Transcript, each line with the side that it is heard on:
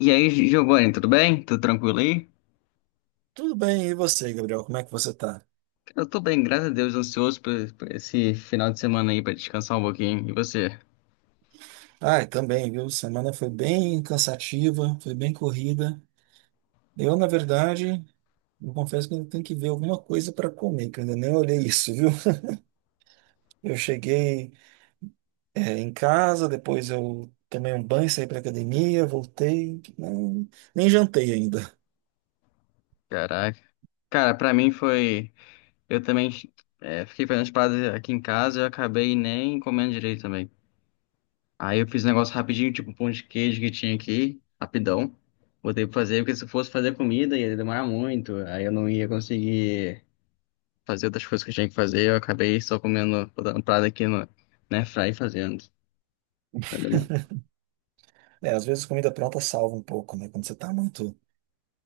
left: E aí, Giovanni, tudo bem? Tudo tranquilo aí?
right: Tudo bem, e você, Gabriel? Como é que você tá?
left: Eu tô bem, graças a Deus, ansioso por esse final de semana aí pra descansar um pouquinho. E você?
right: Ai, também, viu? Semana foi bem cansativa, foi bem corrida. Eu, na verdade, eu confesso que eu tenho que ver alguma coisa para comer, que eu ainda nem olhei isso, viu? Eu cheguei, em casa, depois eu tomei um banho, saí para academia, voltei, não, nem jantei ainda.
left: Caraca. Cara, pra mim foi. Eu também fiquei fazendo as paradas aqui em casa e eu acabei nem comendo direito também. Aí eu fiz um negócio rapidinho, tipo um pão de queijo que tinha aqui, rapidão. Botei pra fazer, porque se eu fosse fazer comida ia demorar muito. Aí eu não ia conseguir fazer outras coisas que eu tinha que fazer. Eu acabei só comendo, botando parada aqui no, na airfryer e fazendo. Vai demorar.
right: É, às vezes comida pronta salva um pouco, né? Quando você tá muito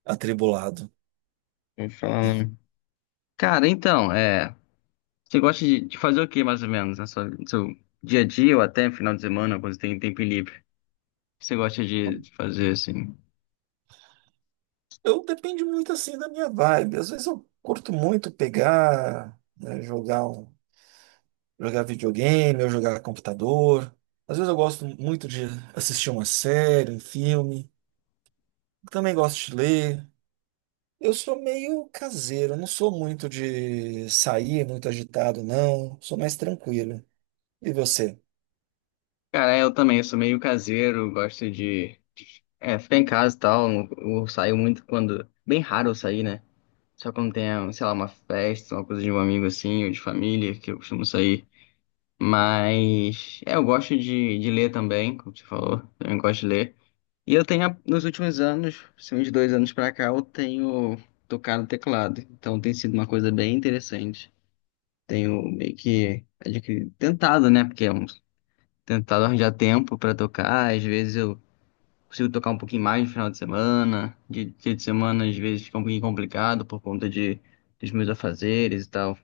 right: atribulado.
left: Vou falar. Cara, então, é. Você gosta de fazer o que mais ou menos no seu dia a dia ou até final de semana, quando você tem tempo livre? O que você gosta de fazer assim?
right: Eu depende muito, assim, da minha vibe. Às vezes eu curto muito pegar, né, jogar um jogar videogame, ou jogar computador. Às vezes eu gosto muito de assistir uma série, um filme. Também gosto de ler. Eu sou meio caseiro, eu não sou muito de sair muito agitado, não. Sou mais tranquilo. E você?
left: Cara, eu também, eu sou meio caseiro, gosto de ficar em casa e tal. Eu saio muito quando. Bem raro eu sair, né? Só quando tem, sei lá, uma festa, uma coisa de um amigo assim, ou de família, que eu costumo sair. Mas. É, eu gosto de ler também, como você falou, eu gosto de ler. E eu tenho, nos últimos anos, assim, uns dois anos pra cá, eu tenho tocado teclado. Então tem sido uma coisa bem interessante. Tenho meio que adquirido, tentado, né? Tentado arranjar tempo pra tocar. Às vezes eu consigo tocar um pouquinho mais no final de semana. De dia de semana, às vezes fica um pouquinho complicado dos meus afazeres e tal.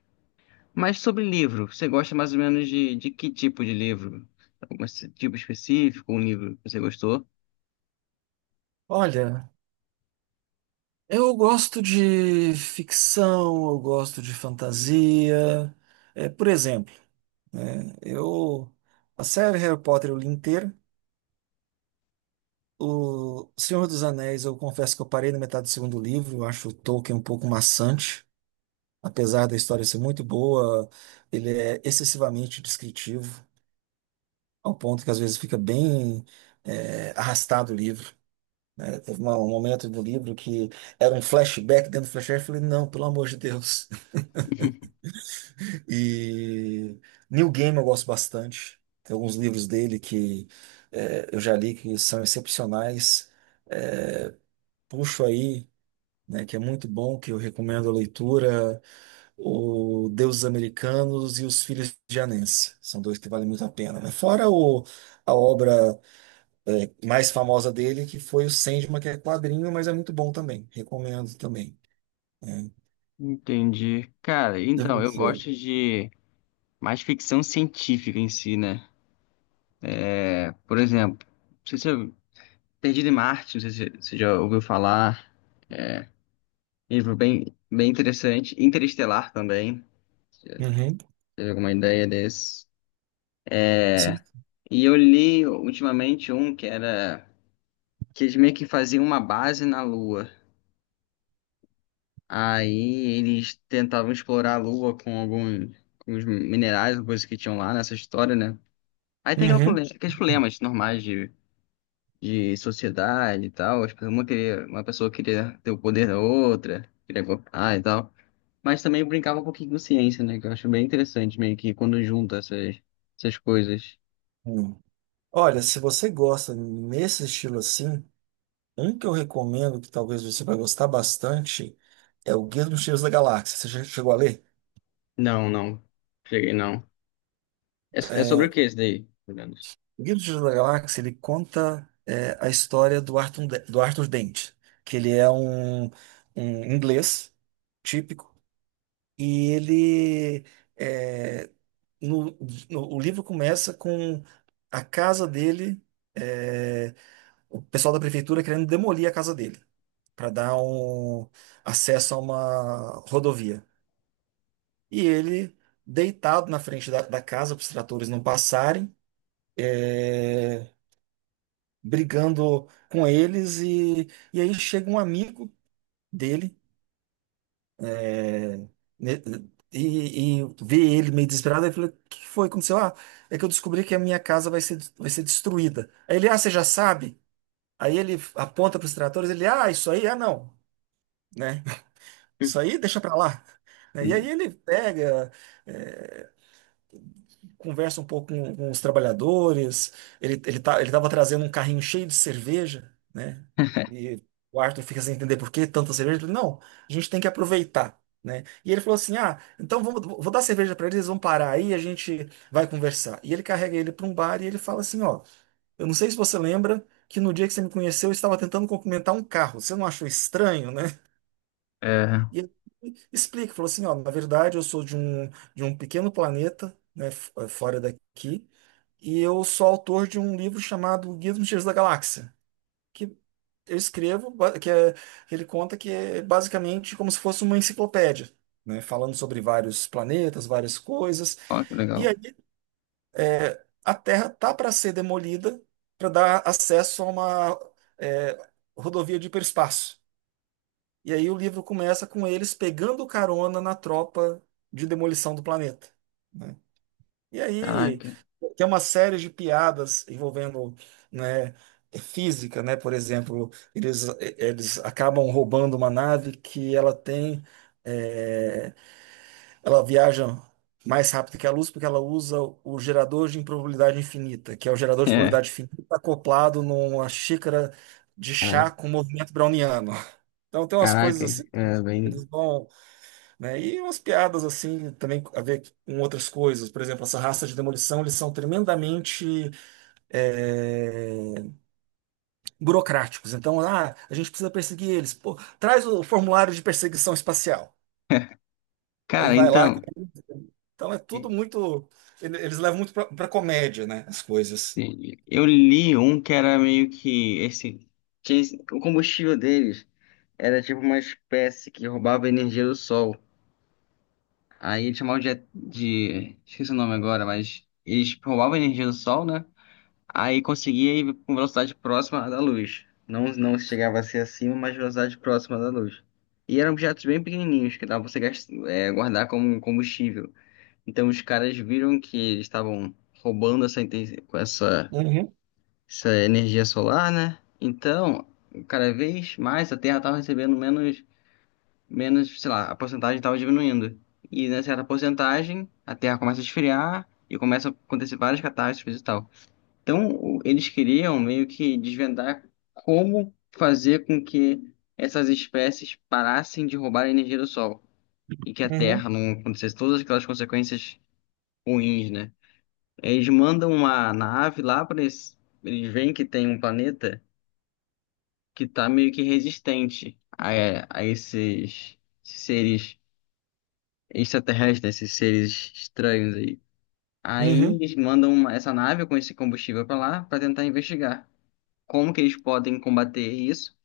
left: Mas sobre livro, você gosta mais ou menos de que tipo de livro? Algum esse tipo específico, um livro que você gostou?
right: Olha, eu gosto de ficção, eu gosto de fantasia. Por exemplo, né, eu a série Harry Potter eu li inteira. O Senhor dos Anéis, eu confesso que eu parei na metade do segundo livro, eu acho o Tolkien um pouco maçante, apesar da história ser muito boa, ele é excessivamente descritivo, ao ponto que às vezes fica bem arrastado o livro, né? Um momento do livro que era um flashback dentro do flashback. Eu falei, não, pelo amor de Deus. E Neil Gaiman eu gosto bastante, tem alguns livros dele que eu já li que são excepcionais. Puxo aí, né, que é muito bom, que eu recomendo a leitura, o Deuses Americanos e Os Filhos de Anansi. São dois que valem muito a pena, né? Fora o, a obra mais famosa dele, que foi o Sandman, que é quadrinho, mas é muito bom também. Recomendo também.
left: Entendi. Cara, então,
right: Deve
left: eu
right: ser.
left: gosto de mais ficção científica em si, né? É, por exemplo, não sei se eu... Perdido em Marte, não sei se você já ouviu falar. Livro bem interessante. Interestelar também.
right: Uhum.
left: Teve alguma ideia desse?
right: Sim.
left: E eu li ultimamente um que era... Que eles meio que faziam uma base na Lua. Aí eles tentavam explorar a Lua com algum, com os minerais, coisas que tinham lá nessa história, né? Aí tem
right: Uhum.
left: aqueles problemas normais de sociedade e tal. Uma queria, uma pessoa queria ter o poder da outra, queria golpear e tal. Mas também brincava um pouquinho com ciência, né? Que eu acho bem interessante, meio que quando junta essas coisas.
right: Hum. Olha, se você gosta nesse estilo assim, um que eu recomendo, que talvez você vai gostar bastante, é o Guia dos Mochileiros da Galáxia. Você já chegou a ler?
left: Não, não. Cheguei, não. É, é sobre o que esse daí, pelo menos?
right: O Guia do Mochileiro da Galáxia, ele conta a história do Arthur, do Arthur Dent, que ele é um, um inglês típico, e ele é, no, o livro começa com a casa dele, é, o pessoal da prefeitura querendo demolir a casa dele para dar um acesso a uma rodovia. E ele, deitado na frente da, da casa para os tratores não passarem, é, brigando com eles, e aí chega um amigo dele, né, e vê ele meio desesperado e fala, o que foi? Que aconteceu? Ah, é que eu descobri que a minha casa vai ser destruída. Aí ele, ah, você já sabe? Aí ele aponta para os tratores, ele, ah, isso aí, ah, não, né? Isso aí deixa para lá, né? E aí
left: Hum.
right: ele pega, é, conversa um pouco com os trabalhadores. Ele tava trazendo um carrinho cheio de cerveja, né? E o Arthur fica sem entender por que tanta cerveja. Ele, não, a gente tem que aproveitar, né? E ele falou assim: Ah, então vamos, vou dar cerveja para eles, eles vão parar aí, a gente vai conversar. E ele carrega ele para um bar e ele fala assim: Ó, eu não sei se você lembra que no dia que você me conheceu, eu estava tentando cumprimentar um carro. Você não achou estranho, né?
left: É,
right: E ele explica, falou assim, ó, na verdade eu sou de um pequeno planeta, né, fora daqui, e eu sou autor de um livro chamado Guia dos Mistérios da Galáxia, que eu escrevo, que é, que ele conta que é basicamente como se fosse uma enciclopédia, né, falando sobre vários planetas, várias coisas,
left: ó, que
right: e
left: legal.
right: aí a Terra tá para ser demolida para dar acesso a uma eh, rodovia de hiperespaço. E aí o livro começa com eles pegando carona na tropa de demolição do planeta, né? E aí
left: Caraca.
right: tem uma série de piadas envolvendo, né, é física, né? Por exemplo, eles acabam roubando uma nave que ela tem, é, ela viaja mais rápido que a luz porque ela usa o gerador de improbabilidade infinita, que é o gerador de
left: É,
right: probabilidade infinita acoplado numa xícara de chá
left: caraca.
right: com movimento browniano. Então tem umas coisas
left: Caraca,
right: assim,
left: é
right: eles
left: bem.
right: vão, né? E umas piadas assim também a ver com outras coisas. Por exemplo, essa raça de demolição, eles são tremendamente é, burocráticos. Então, ah, a gente precisa perseguir eles. Pô, traz o formulário de perseguição espacial. Aí
left: Cara,
right: vai lá.
left: então,
right: Então é tudo muito. Eles levam muito pra, pra comédia, né? As coisas.
left: eu li um que era meio que esse. Tinha o combustível deles. Era tipo uma espécie que roubava energia do sol. Aí eles chamavam de... Esqueci o nome agora, mas eles tipo, roubavam energia do sol, né? Aí conseguia ir com velocidade próxima à da luz. Não, não chegava a ser acima, mas velocidade próxima da luz. E eram objetos bem pequenininhos que dava pra você guardar como um combustível. Então os caras viram que eles estavam roubando essa, inten- com essa,
right: Uhum,
left: essa energia solar, né? Então, cada vez mais a Terra estava recebendo menos, sei lá, a porcentagem estava diminuindo. E nessa certa porcentagem, a Terra começa a esfriar e começa a acontecer várias catástrofes e tal. Então, eles queriam meio que desvendar como fazer com que essas espécies parassem de roubar a energia do Sol e que a
right: uhum,
left: Terra não acontecesse todas aquelas consequências ruins, né? Eles mandam uma nave lá para eles, eles veem que tem um planeta que está meio que resistente a esses seres extraterrestres, esses seres estranhos aí. Aí
right: uhum.
left: eles mandam essa nave com esse combustível para lá para tentar investigar como que eles podem combater isso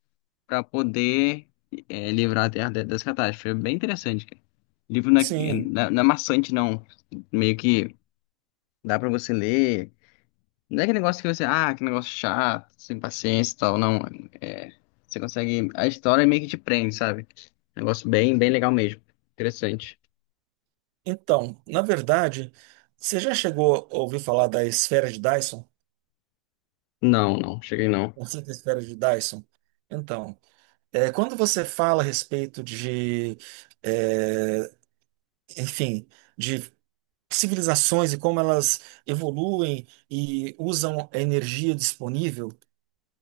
left: para poder livrar a Terra dessa catástrofe. É bem interessante, cara. O livro
right: Sim.
left: não é maçante, não. Meio que dá para você ler. Não é aquele negócio que você, ah, que negócio chato, sem paciência e tal, não. É, você consegue. A história meio que te prende, sabe? Negócio bem legal mesmo. Interessante.
right: Então, na verdade, você já chegou a ouvir falar da esfera de Dyson?
left: Não, não, cheguei não.
right: Conceito de esfera de Dyson. Então, é, quando você fala a respeito de, é, enfim, de civilizações e como elas evoluem e usam a energia disponível,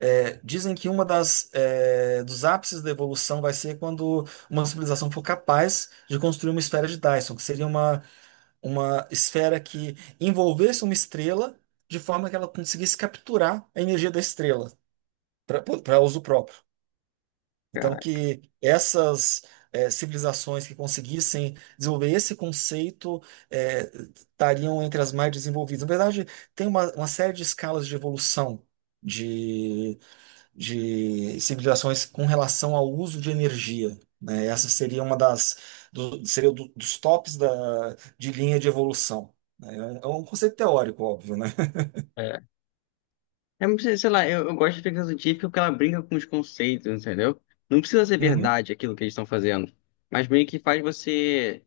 right: é, dizem que uma das, é, dos ápices da evolução vai ser quando uma civilização for capaz de construir uma esfera de Dyson, que seria uma esfera que envolvesse uma estrela de forma que ela conseguisse capturar a energia da estrela para uso próprio. Então,
left: Caralho.
right: que essas civilizações que conseguissem desenvolver esse conceito eh, estariam entre as mais desenvolvidas. Na verdade, tem uma série de escalas de evolução de, de civilizações com relação ao uso de energia, né? Essa seria uma das seria dos tops da, de linha de evolução, né? É um conceito teórico, óbvio, né?
left: É, não precisa- sei lá, eu gosto de ficção científica porque ela brinca com os conceitos, entendeu? Não precisa ser
right: Uhum,
left: verdade aquilo que eles estão fazendo, mas meio que faz você,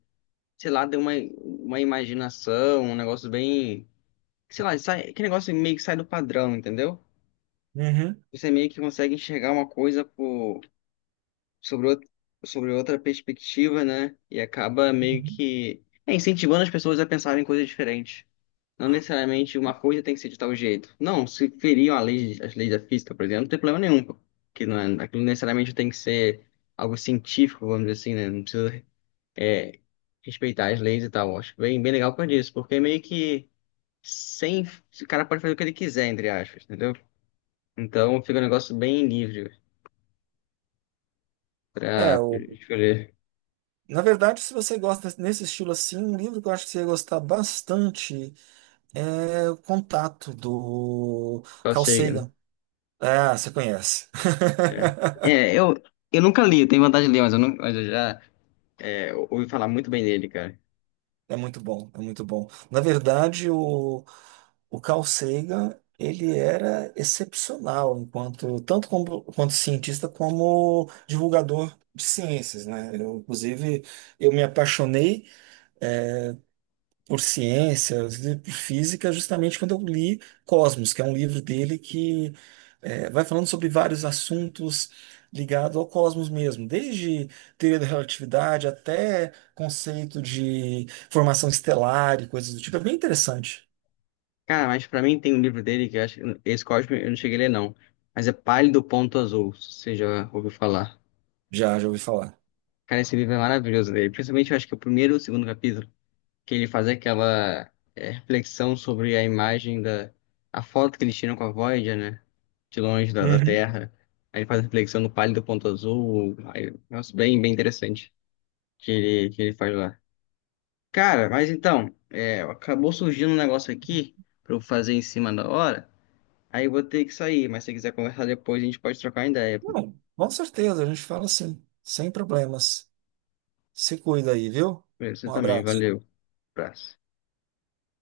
left: sei lá, ter uma imaginação, um negócio bem, sei lá, sai, aquele negócio meio que sai do padrão, entendeu?
right: uhum,
left: Você meio que consegue enxergar uma coisa sobre, outra- sobre outra perspectiva, né? E acaba meio
right: uhum.
left: que incentivando as pessoas a pensarem em coisas diferentes. Não necessariamente uma coisa tem que ser de tal jeito. Não, se feriam as leis da física, por exemplo, não tem problema nenhum, pô. Que não é, aquilo necessariamente tem que ser algo científico, vamos dizer assim, né? Não precisa é, respeitar as leis e tal. Eu acho bem legal por isso, porque é meio que sem. O cara pode fazer o que ele quiser, entre aspas, entendeu? Então fica um negócio bem livre
right: É,
left: pra escolher
right: na verdade, se você gosta nesse estilo assim, um livro que eu acho que você ia gostar bastante é O Contato, do
left: qual
right: Carl
left: signo.
right: Sagan. Ah, você conhece.
left: É. É, eu nunca li, eu tenho vontade de ler, mas eu, não, mas eu já ouvi falar muito bem dele, cara.
right: É muito bom, é muito bom. Na verdade, o Carl Sagan, ele era excepcional enquanto tanto como, quanto cientista como divulgador de ciências, né? Eu, inclusive, eu me apaixonei por ciências e por física, justamente quando eu li Cosmos, que é um livro dele que vai falando sobre vários assuntos ligados ao cosmos mesmo, desde teoria da relatividade até conceito de formação estelar e coisas do tipo. É bem interessante.
left: Cara, mas pra mim tem um livro dele que eu acho esse Cosme eu não cheguei a ler, não. Mas é Pálido Ponto Azul, se você já ouviu falar.
right: Já, já ouvi falar.
left: Cara, esse livro é maravilhoso dele. Principalmente eu acho que o primeiro e o segundo capítulo, que ele faz aquela reflexão sobre a imagem da... A foto que eles tiram com a Voyager, né? De longe da
right: Uhum.
left: Terra. Aí ele faz a reflexão no Pálido Ponto Azul. Aí, nossa, bem interessante que ele faz lá. Cara, mas então, é, acabou surgindo um negócio aqui pra eu fazer em cima da hora. Aí eu vou ter que sair, mas se quiser conversar depois, a gente pode trocar ideia.
right: Não, com certeza, a gente fala assim, sem problemas. Se cuida aí, viu?
left: Pra você
right: Um
left: também,
right: abraço.
left: valeu. Abraço.